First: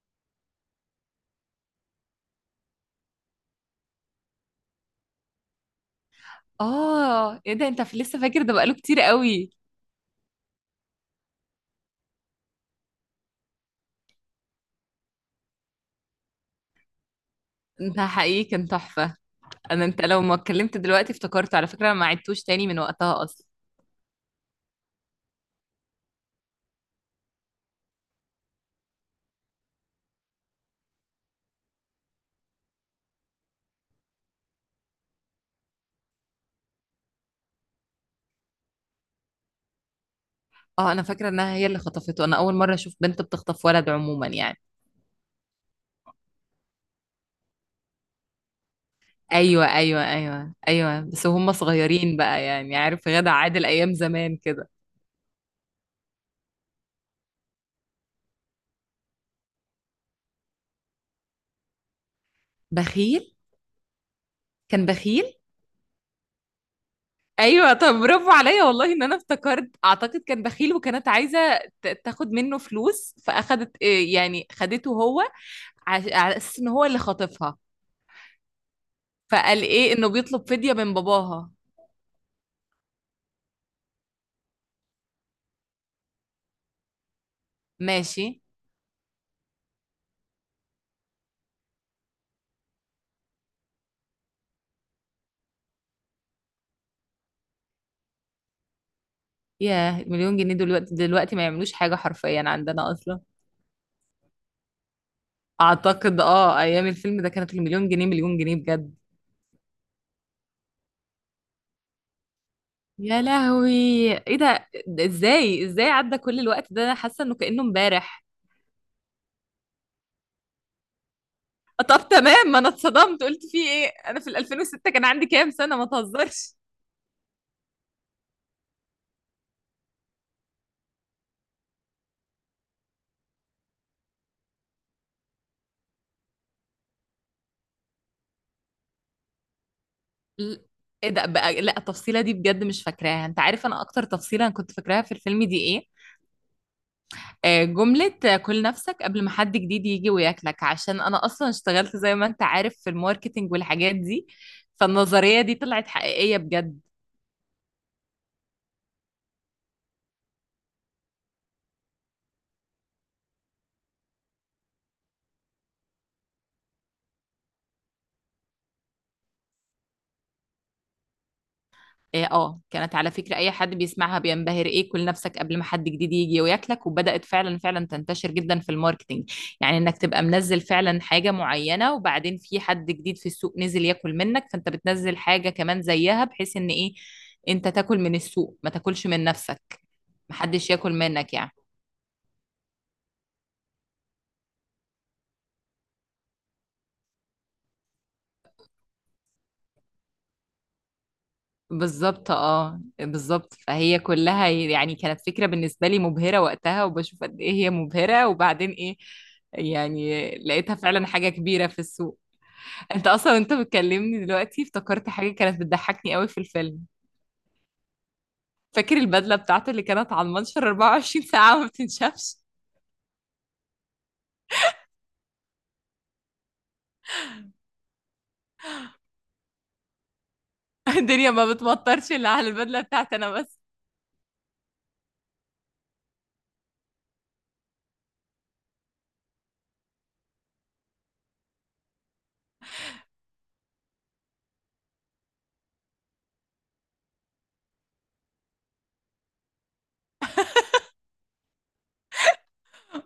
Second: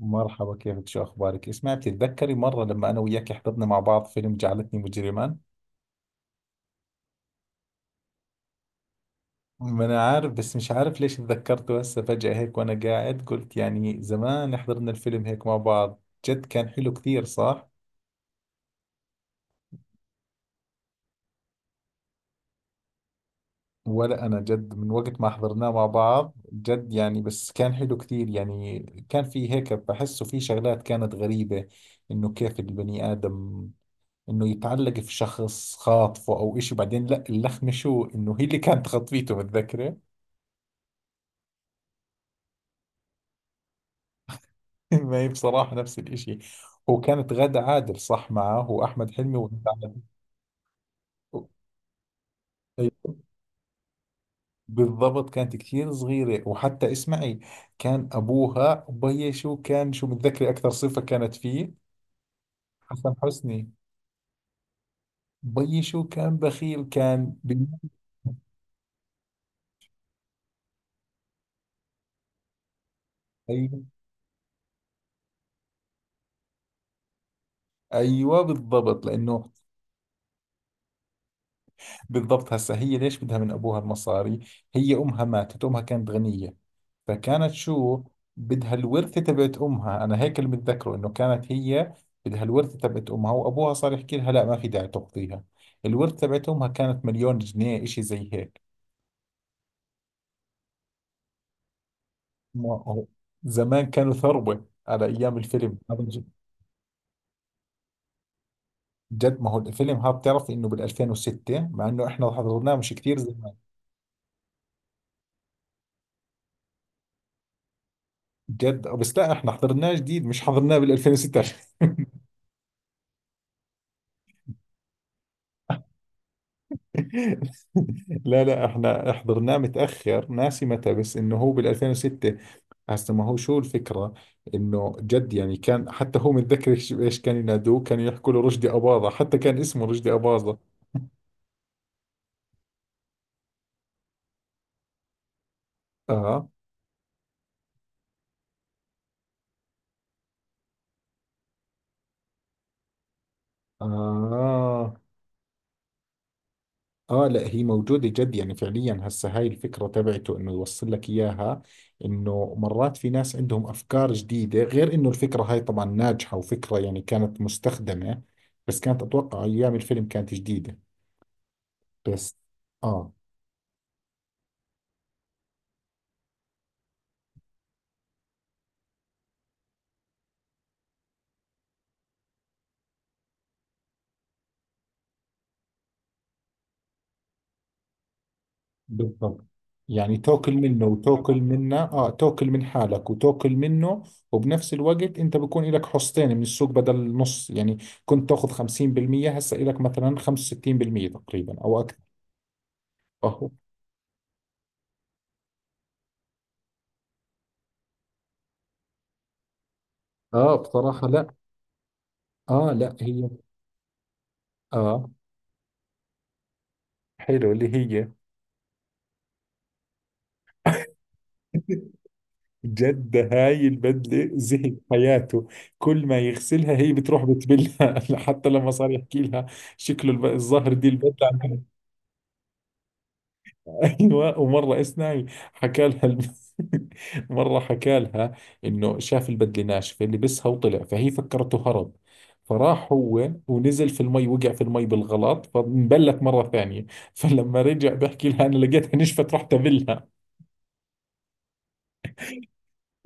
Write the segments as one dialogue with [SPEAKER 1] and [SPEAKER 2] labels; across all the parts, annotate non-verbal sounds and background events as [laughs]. [SPEAKER 1] مرحبا، كيفك؟ شو أخبارك؟ اسمعي، بتتذكري مرة لما أنا وياك حضرنا مع بعض فيلم جعلتني مجرما؟
[SPEAKER 2] اه، ايه ده. انت لسه فاكر ده؟ بقاله كتير قوي.
[SPEAKER 1] ما أنا عارف، بس مش عارف ليش تذكرته هسه فجأة هيك. وأنا قاعد قلت يعني زمان حضرنا الفيلم هيك مع بعض. جد كان حلو كثير، صح؟
[SPEAKER 2] انت حقيقي كان تحفة. انا، انت لو ما اتكلمت دلوقتي افتكرت، على فكرة انا ما عدتوش تاني من وقتها اصلا.
[SPEAKER 1] ولا أنا جد من وقت ما حضرناه مع بعض، جد يعني، بس كان حلو كثير يعني. كان في هيك، بحسه في شغلات كانت غريبة. إنه كيف البني آدم انه يتعلق في شخص خاطفه او اشي، بعدين لا، اللخمة شو، انه هي اللي كانت خطفيته، متذكرة؟
[SPEAKER 2] اه انا فاكرة انها هي اللي خطفته. انا اول مرة اشوف بنت بتخطف ولد عموما يعني.
[SPEAKER 1] [laughs] ما هي بصراحة نفس الإشي. وكانت غادة عادل صح معه، وأحمد حلمي وغادة
[SPEAKER 2] ايوه
[SPEAKER 1] عادل.
[SPEAKER 2] ايوه ايوه ايوه، بس وهم صغيرين بقى، يعني عارف
[SPEAKER 1] أيوة.
[SPEAKER 2] غادة عادل ايام زمان كده.
[SPEAKER 1] بالضبط كانت كثير صغيرة. وحتى اسمعي، كان أبوها بي شو كان؟ شو متذكري أكثر صفة كانت فيه؟ حسن
[SPEAKER 2] بخيل.
[SPEAKER 1] حسني.
[SPEAKER 2] كان بخيل.
[SPEAKER 1] بي شو كان؟ بخيل، كان
[SPEAKER 2] ايوه، طب برافو عليا والله ان انا افتكرت. اعتقد كان بخيل وكانت عايزه تاخد منه فلوس، فاخدت
[SPEAKER 1] ايوه
[SPEAKER 2] إيه، يعني خدته هو، على اساس ان هو اللي خاطفها،
[SPEAKER 1] ايوه، بالضبط لانه
[SPEAKER 2] فقال ايه انه بيطلب فديه من باباها.
[SPEAKER 1] بالضبط. هسه هي ليش بدها من ابوها المصاري؟ هي امها ماتت، امها كانت غنيه، فكانت شو
[SPEAKER 2] ماشي.
[SPEAKER 1] بدها؟ الورثة تبعت أمها. أنا هيك اللي متذكره، إنه كانت هي بدها الورثة تبعت أمها، وأبوها صار يحكي لها لا ما في داعي تقضيها. الورثة تبعت أمها كانت مليون جنيه، إشي زي هيك.
[SPEAKER 2] ياه، مليون جنيه؟ دلوقتي دلوقتي ما يعملوش حاجه حرفيا
[SPEAKER 1] ما
[SPEAKER 2] عندنا
[SPEAKER 1] هو
[SPEAKER 2] اصلا.
[SPEAKER 1] زمان كانوا ثروة، على أيام الفيلم هذا
[SPEAKER 2] اعتقد اه، ايام الفيلم ده كانت المليون جنيه مليون جنيه بجد.
[SPEAKER 1] جد. ما هو الفيلم هذا بتعرف إنه بال 2006، مع إنه إحنا حضرناه مش كثير
[SPEAKER 2] يا
[SPEAKER 1] زمان.
[SPEAKER 2] لهوي، ايه ده؟ ده ازاي ازاي عدى كل الوقت ده؟ انا حاسه انه كانه امبارح.
[SPEAKER 1] جد، بس لا، إحنا حضرناه جديد، مش حضرناه بال 2006.
[SPEAKER 2] طب تمام، ما انا اتصدمت قلت في ايه، انا في ال 2006 كان عندي كام سنة؟ ما تهزرش.
[SPEAKER 1] [laughs] لا لا، احنا حضرناه متأخر، ناسي متى، بس انه هو بال 2006. هسه ما هو شو الفكرة؟ انه جد يعني، كان حتى هو متذكر إيش كان ينادوه، كانوا يحكوا له رشدي أباظة، حتى كان اسمه رشدي
[SPEAKER 2] ل-
[SPEAKER 1] أباظة.
[SPEAKER 2] ايه ده بقى؟ لا التفصيلة دي بجد مش فاكراها. انت عارف انا اكتر تفصيلة انا كنت فاكراها في الفيلم دي ايه؟
[SPEAKER 1] اه
[SPEAKER 2] آه، جملة آه، كل نفسك قبل ما حد جديد يجي وياكلك، عشان انا اصلا اشتغلت زي ما انت عارف في الماركتينج والحاجات دي،
[SPEAKER 1] اه
[SPEAKER 2] فالنظرية دي طلعت حقيقية بجد.
[SPEAKER 1] اه، لا هي موجودة، جد يعني فعليا. هسه هاي الفكرة تبعته انه يوصل لك اياها، انه مرات في ناس عندهم افكار جديدة، غير انه الفكرة هاي طبعا ناجحة، وفكرة يعني كانت مستخدمة، بس كانت اتوقع ايام الفيلم كانت جديدة.
[SPEAKER 2] إيه،
[SPEAKER 1] بس
[SPEAKER 2] اه كانت على
[SPEAKER 1] اه،
[SPEAKER 2] فكرة اي حد بيسمعها بينبهر، ايه كل نفسك قبل ما حد جديد يجي وياكلك، وبدأت فعلا فعلا تنتشر جدا في الماركتينج. يعني انك تبقى منزل فعلا حاجة معينة، وبعدين في حد جديد في السوق نزل ياكل منك، فانت بتنزل حاجة كمان زيها، بحيث ان ايه، انت تاكل من السوق ما تاكلش من
[SPEAKER 1] بالضبط.
[SPEAKER 2] نفسك،
[SPEAKER 1] يعني تاكل
[SPEAKER 2] محدش
[SPEAKER 1] منه
[SPEAKER 2] ياكل منك
[SPEAKER 1] وتاكل
[SPEAKER 2] يعني.
[SPEAKER 1] منه، اه، تاكل من حالك وتاكل منه. وبنفس الوقت انت بكون لك حصتين من السوق بدل نص يعني. كنت تاخذ 50%، هسه لك مثلا 65% تقريبا او اكثر.
[SPEAKER 2] بالظبط، اه
[SPEAKER 1] اهو.
[SPEAKER 2] بالظبط، فهي كلها يعني كانت فكرة بالنسبة لي مبهرة وقتها، وبشوف قد ايه هي مبهرة، وبعدين ايه، يعني
[SPEAKER 1] اه
[SPEAKER 2] لقيتها
[SPEAKER 1] بصراحة
[SPEAKER 2] فعلا
[SPEAKER 1] لا.
[SPEAKER 2] حاجة كبيرة في السوق.
[SPEAKER 1] اه لا
[SPEAKER 2] انت
[SPEAKER 1] هي.
[SPEAKER 2] اصلا، انت بتكلمني دلوقتي افتكرت
[SPEAKER 1] اه،
[SPEAKER 2] حاجة كانت بتضحكني قوي في الفيلم.
[SPEAKER 1] حلو، اللي هي.
[SPEAKER 2] فاكر البدلة بتاعته اللي كانت على المنشر 24 ساعة وما
[SPEAKER 1] [laughs]
[SPEAKER 2] بتنشفش؟
[SPEAKER 1] جد هاي البدلة زهق حياته، كل ما يغسلها هي بتروح بتبلها. [laughs] حتى لما صار يحكي لها شكله الظهر دي
[SPEAKER 2] [laughs] الدنيا
[SPEAKER 1] البدلة.
[SPEAKER 2] ما بتمطرش الا على البدلة بتاعتي انا بس.
[SPEAKER 1] ايوه. ومره اسمعي، حكى لها [laughs] مره حكى لها انه شاف البدله ناشفه، لبسها وطلع، فهي فكرته هرب، فراح هو ونزل في المي، وقع في المي بالغلط فانبلت مره ثانيه. [laughs] فلما رجع بحكي لها انا لقيتها نشفت، رحت ابلها.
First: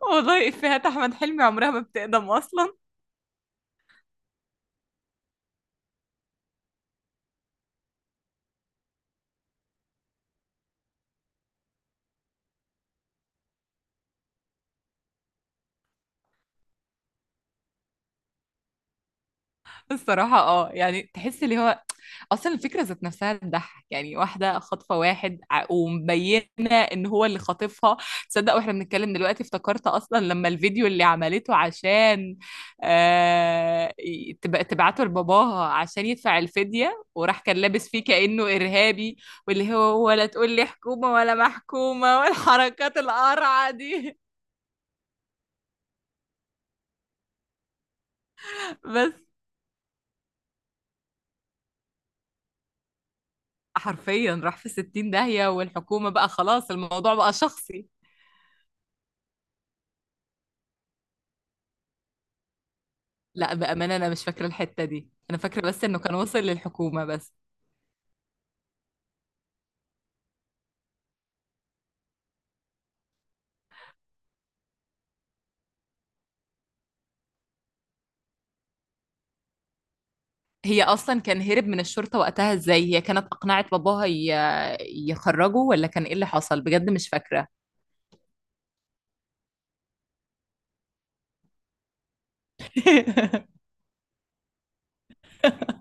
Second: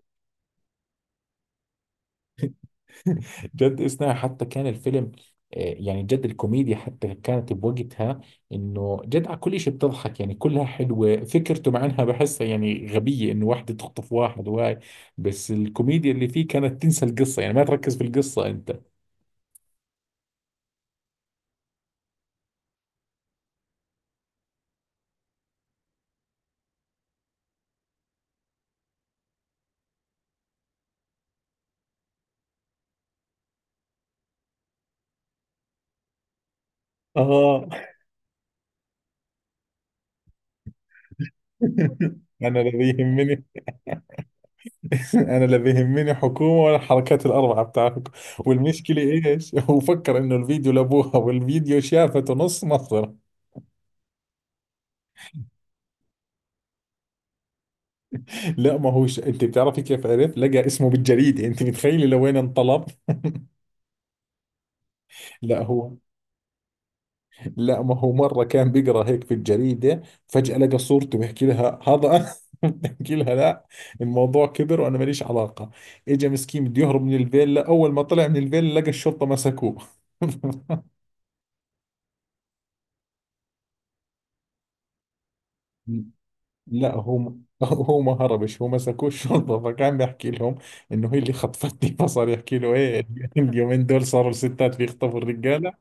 [SPEAKER 2] والله افيهات احمد حلمي عمرها ما بتقدم اصلا.
[SPEAKER 1] [laughs] جد، إثناء حتى كان الفيلم آه، يعني جد الكوميديا حتى كانت بوقتها. انه جد على كل شيء بتضحك يعني، كلها حلوه فكرته، مع انها بحسها يعني غبيه، انه واحده تخطف واحد وهاي، بس الكوميديا اللي فيه كانت تنسى القصه، يعني ما تركز في القصه انت.
[SPEAKER 2] الصراحة اه، يعني تحس اللي هو، اصلا الفكرة ذات نفسها تضحك، يعني واحدة خاطفة واحد ومبينة ان هو اللي خاطفها. تصدق واحنا بنتكلم دلوقتي افتكرت اصلا لما الفيديو اللي عملته عشان آه، تبعته لباباها عشان يدفع الفدية، وراح كان
[SPEAKER 1] اه.
[SPEAKER 2] لابس فيه كأنه إرهابي، واللي هو ولا تقول لي حكومة ولا
[SPEAKER 1] [laughs]
[SPEAKER 2] محكومة
[SPEAKER 1] انا لا
[SPEAKER 2] والحركات
[SPEAKER 1] بيهمني.
[SPEAKER 2] القرعة دي.
[SPEAKER 1] [laughs] انا لا بيهمني حكومه ولا الحركات الاربعه بتاعتكم.
[SPEAKER 2] [laughs]
[SPEAKER 1] والمشكله
[SPEAKER 2] بس
[SPEAKER 1] ايش، [laughs] هو فكر انه الفيديو لابوها، والفيديو شافته نص مصر.
[SPEAKER 2] حرفيا راح في 60 داهية، والحكومة بقى خلاص الموضوع بقى شخصي.
[SPEAKER 1] لا، ما هوش. انت بتعرفي كيف عرف؟ لقى اسمه بالجريده، انت متخيله لوين انطلب؟
[SPEAKER 2] لا بأمانة أنا مش فاكرة الحتة دي، أنا فاكرة
[SPEAKER 1] لا
[SPEAKER 2] بس
[SPEAKER 1] هو،
[SPEAKER 2] إنه كان وصل للحكومة بس.
[SPEAKER 1] لا ما هو مره كان بيقرا هيك في الجريده، فجاه لقى صورته، بيحكي لها هذا أنا. [laughs] بحكي لها لا، الموضوع كبر وانا ماليش علاقه. اجى مسكين بده يهرب من الفيلا، اول ما طلع من الفيلا لقى الشرطه مسكوه. [laughs]
[SPEAKER 2] هي أصلا كان هرب من الشرطة وقتها إزاي؟ هي كانت أقنعت باباها يخرجه ولا كان إيه اللي حصل؟ بجد
[SPEAKER 1] لا
[SPEAKER 2] مش
[SPEAKER 1] هو،
[SPEAKER 2] فاكرة.
[SPEAKER 1] هو ما هربش، هو مسكوه الشرطه، فكان بيحكي لهم انه هي اللي خطفتني. [laughs] فصار يحكي له ايه،
[SPEAKER 2] [laughs]
[SPEAKER 1] اليومين دول صاروا الستات بيخطفوا الرجال.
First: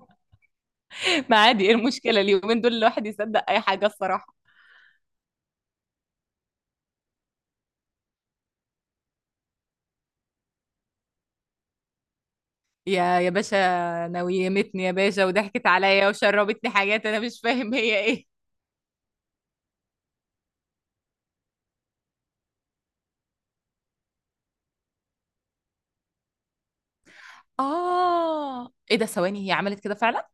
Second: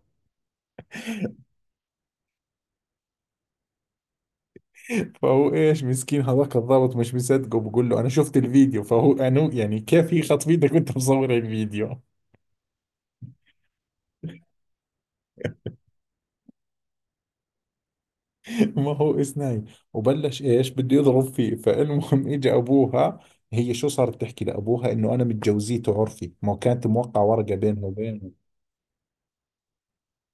[SPEAKER 2] ما عادي، إيه المشكلة؟ اليومين دول الواحد يصدق أي حاجة الصراحة.
[SPEAKER 1] فهو ايش مسكين، هذاك الضابط مش مصدقه، بقول له انا شفت الفيديو، فهو انو يعني كيف يخطف ايدك وانت مصور الفيديو؟ [laughs]
[SPEAKER 2] يا يا باشا، نويمتني يا باشا وضحكت عليا وشربتني حاجات أنا مش فاهم هي إيه.
[SPEAKER 1] ما هو اسناي، وبلش ايش بده يضرب فيه، فالمهم. [laughs] اجى ابوها، هي شو صارت تحكي لابوها؟ انه انا متجوزيته عرفي، ما هو كانت موقع ورقه بينه وبينه.
[SPEAKER 2] آه، إيه ده؟ ثواني، هي عملت كده فعلا؟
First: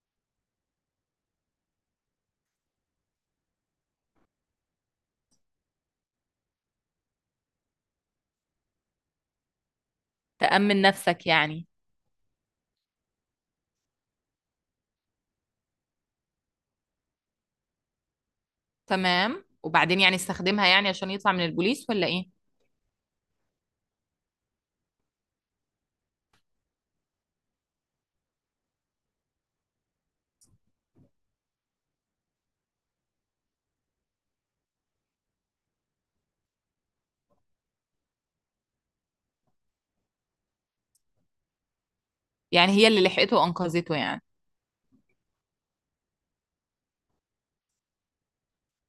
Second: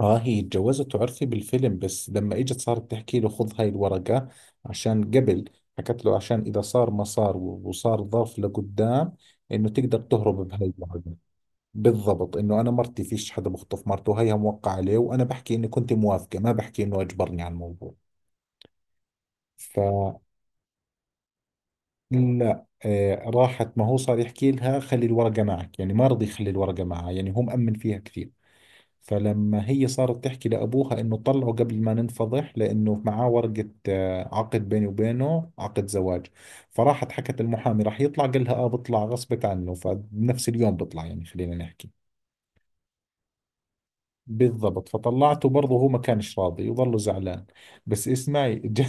[SPEAKER 1] اه، هي اتجوزته عرفي بالفيلم، بس لما اجت صارت تحكي له خذ هاي الورقه عشان قبل، حكت له عشان اذا صار ما صار، وصار ظرف لقدام، انه تقدر تهرب بهاي
[SPEAKER 2] تأمن
[SPEAKER 1] الورقه.
[SPEAKER 2] نفسك يعني.
[SPEAKER 1] بالضبط، انه انا مرتي، فيش حدا بخطف مرته، هيها موقع عليه، وانا بحكي اني كنت موافقة، ما بحكي انه اجبرني على الموضوع.
[SPEAKER 2] تمام، وبعدين
[SPEAKER 1] فلا،
[SPEAKER 2] يعني استخدمها يعني عشان يطلع من البوليس ولا إيه؟
[SPEAKER 1] آه راحت، ما هو صار يحكي لها خلي الورقة معك، يعني ما رضي يخلي الورقة معها، يعني هو مأمن فيها كثير. فلما هي صارت تحكي لأبوها إنه طلعه قبل ما ننفضح، لأنه معاه ورقة آه، عقد بيني وبينه، عقد زواج. فراحت حكت المحامي، راح يطلع، قال لها آه بطلع غصبت عنه، فبنفس اليوم بطلع يعني، خلينا نحكي.
[SPEAKER 2] يعني هي اللي لحقته وانقذته يعني.
[SPEAKER 1] بالضبط، فطلعته. برضه هو ما كانش راضي، وظله زعلان. بس اسمعي، [laughs] جد,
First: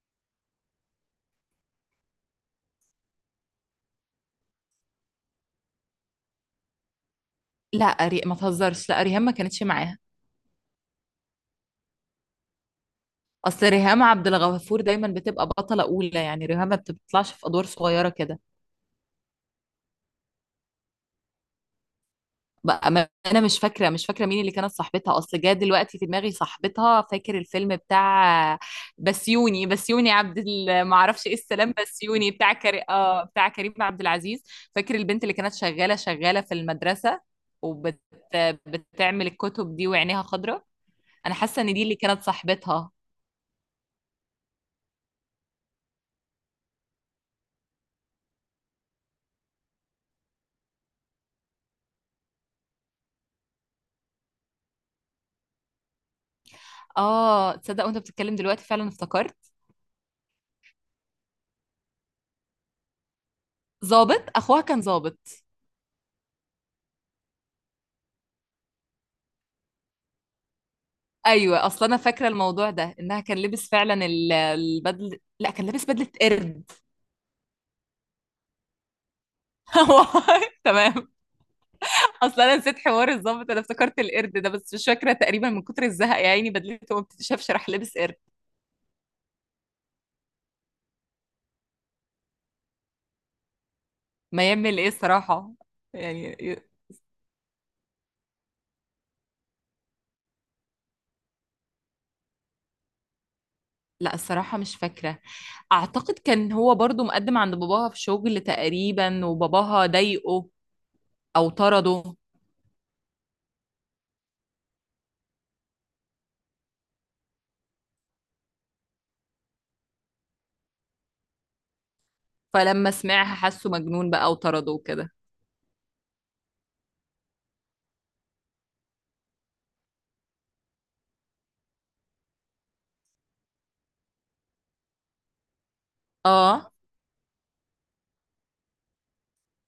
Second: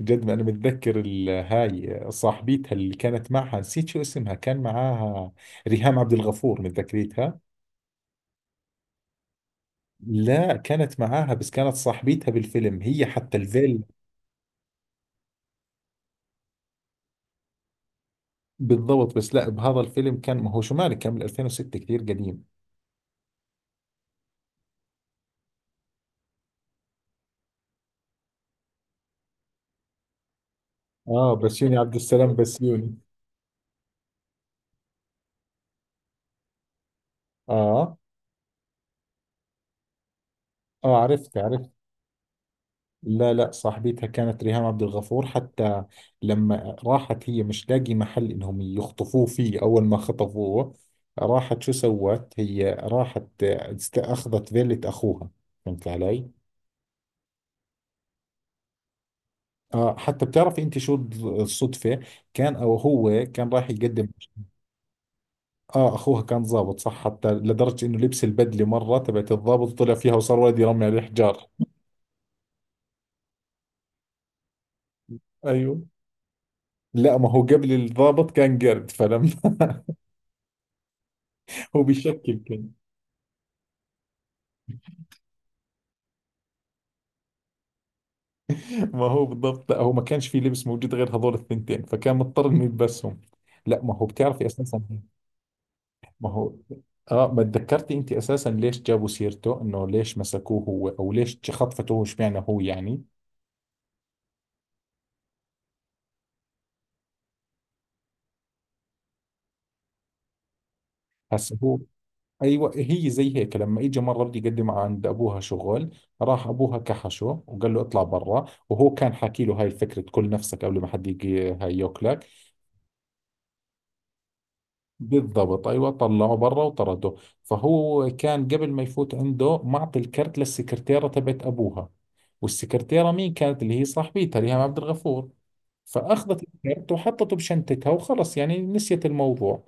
[SPEAKER 1] جد ما انا متذكر هاي صاحبيتها اللي كانت معها، نسيت شو اسمها، كان معاها ريهام عبد الغفور، متذكريتها؟
[SPEAKER 2] لا ما تهزرش، لا ريهام ما كانتش معاها.
[SPEAKER 1] لا كانت معاها، بس كانت صاحبيتها بالفيلم هي، حتى
[SPEAKER 2] اصل
[SPEAKER 1] الفيل.
[SPEAKER 2] ريهام عبد الغفور دايما بتبقى بطلة اولى، يعني ريهام ما بتطلعش في ادوار صغيرة كده.
[SPEAKER 1] بالضبط، بس لا بهذا الفيلم كان، ما هو شو مالك كان بال 2006، كثير قديم.
[SPEAKER 2] بقى ما انا مش فاكرة، مش فاكرة مين اللي كانت صاحبتها. اصل جه دلوقتي في دماغي صاحبتها، فاكر الفيلم بتاع بسيوني ما اعرفش
[SPEAKER 1] اه،
[SPEAKER 2] ايه، السلام
[SPEAKER 1] بسيوني، عبد
[SPEAKER 2] بسيوني،
[SPEAKER 1] السلام
[SPEAKER 2] بتاع كري...
[SPEAKER 1] بسيوني.
[SPEAKER 2] اه بتاع كريم عبد العزيز. فاكر البنت اللي كانت شغالة شغالة في المدرسة،
[SPEAKER 1] اه
[SPEAKER 2] وبت... بتعمل الكتب دي وعينيها خضراء؟
[SPEAKER 1] اه،
[SPEAKER 2] انا
[SPEAKER 1] عرفت
[SPEAKER 2] حاسة
[SPEAKER 1] عرفت.
[SPEAKER 2] ان دي اللي كانت صاحبتها.
[SPEAKER 1] لا لا، صاحبتها كانت ريهام عبد الغفور، حتى لما راحت هي مش لاقي محل انهم يخطفوه فيه اول ما خطفوه، راحت شو سوت؟ هي راحت اخذت فيلة اخوها، فهمت علي؟
[SPEAKER 2] اه، تصدق وانت بتتكلم دلوقتي فعلا افتكرت.
[SPEAKER 1] اه، حتى بتعرفي انت شو الصدفة؟ كان او هو كان راح يقدم،
[SPEAKER 2] ظابط، اخوها كان ظابط.
[SPEAKER 1] اه اخوها كان ضابط، صح، حتى لدرجة انه لبس البدلة مرة تبعت الضابط طلع فيها، وصار ولد يرمي عليه حجار.
[SPEAKER 2] ايوه، اصل انا فاكره الموضوع ده، انها كان لابس فعلا البدل. لا، كان
[SPEAKER 1] ايوه.
[SPEAKER 2] لابس بدله قرد.
[SPEAKER 1] لا ما هو قبل الضابط كان قرد، فلما.
[SPEAKER 2] [laughs] والله تمام.
[SPEAKER 1] [laughs] هو بشكل
[SPEAKER 2] اصل انا
[SPEAKER 1] كان.
[SPEAKER 2] نسيت حوار الظابط، انا افتكرت القرد ده بس، مش فاكره. تقريبا من كتر الزهق يا عيني بدلته ما بتتشافش راح لابس قرد.
[SPEAKER 1] ما هو بالضبط، لا هو ما كانش في لبس موجود غير هذول الثنتين، فكان مضطر انه يلبسهم. لا ما هو بتعرفي
[SPEAKER 2] ما يعمل
[SPEAKER 1] اساسا،
[SPEAKER 2] ايه الصراحه؟
[SPEAKER 1] ما
[SPEAKER 2] يعني
[SPEAKER 1] هو اه، ما تذكرتي انت اساسا ليش جابوا سيرته انه ليش مسكوه هو، او ليش خطفته هو، اشمعنى هو يعني؟
[SPEAKER 2] لا الصراحه مش فاكره. اعتقد كان هو برضو مقدم عند باباها في شغل تقريبا، وباباها ضايقه او
[SPEAKER 1] هسه هو،
[SPEAKER 2] طرده،
[SPEAKER 1] ايوه هي زي هيك، لما اجى مره بده يقدم عند ابوها شغل، راح ابوها كحشه وقال له اطلع برا، وهو كان حاكي له هاي الفكره كل نفسك قبل ما حد يجي هاي ياكلك.
[SPEAKER 2] فلما سمعها حسه مجنون بقى وطرده وكده.
[SPEAKER 1] بالضبط، ايوه طلعه برا وطرده. فهو كان قبل ما يفوت عنده معطي الكرت للسكرتيره تبعت ابوها، والسكرتيره مين كانت؟ اللي هي صاحبتها ريهام عبد الغفور، فاخذت
[SPEAKER 2] اه،
[SPEAKER 1] الكرت وحطته بشنتتها وخلص، يعني نسيت الموضوع.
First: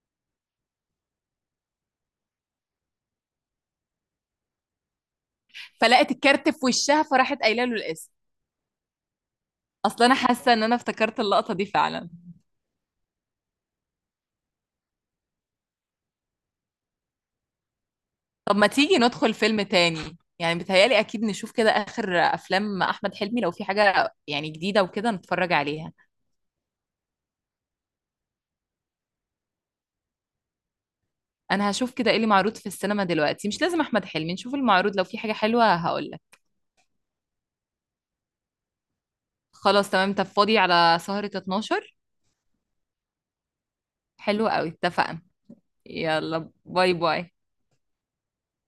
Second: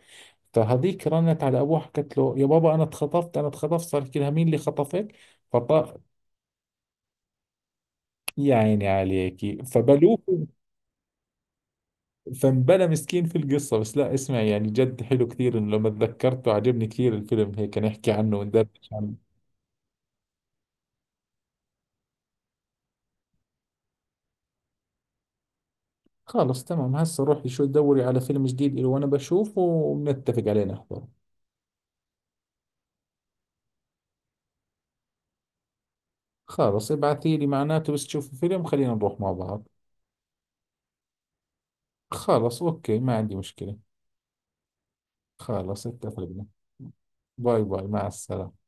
[SPEAKER 1] فهذيك رنت على ابوها، حكت له يا بابا انا اتخطفت انا اتخطفت، صار يحكي لها مين اللي خطفك؟ فط
[SPEAKER 2] فلقت الكارت في وشها فراحت قايله له الاسم.
[SPEAKER 1] يا عيني عليكي
[SPEAKER 2] اصل انا
[SPEAKER 1] فبلوه.
[SPEAKER 2] حاسه ان انا افتكرت اللقطه دي فعلا.
[SPEAKER 1] فانبلى مسكين في القصة. بس لا اسمع يعني، جد حلو كثير إنه لما تذكرته عجبني كثير الفيلم هيك نحكي عنه
[SPEAKER 2] طب ما
[SPEAKER 1] وندردش
[SPEAKER 2] تيجي
[SPEAKER 1] عنه.
[SPEAKER 2] ندخل فيلم تاني، يعني بتهيالي اكيد نشوف كده اخر افلام احمد حلمي، لو في حاجه يعني جديده وكده نتفرج عليها.
[SPEAKER 1] خلاص تمام، هسه روحي شو دوري على فيلم جديد إله، وأنا بشوفه وبنتفق عليه نحضره.
[SPEAKER 2] انا هشوف كده ايه اللي معروض في السينما دلوقتي، مش لازم احمد حلمي، نشوف المعروض لو في حاجه حلوه هقول لك.
[SPEAKER 1] خلاص ابعثي لي معناته بس تشوفي فيلم، خلينا نروح مع بعض.
[SPEAKER 2] خلاص تمام، طب فاضي على سهره 12؟
[SPEAKER 1] خلاص أوكي، ما عندي مشكلة.
[SPEAKER 2] حلو قوي، اتفقنا.
[SPEAKER 1] خلاص اتفقنا.
[SPEAKER 2] يلا باي باي.
[SPEAKER 1] باي باي، مع السلامة.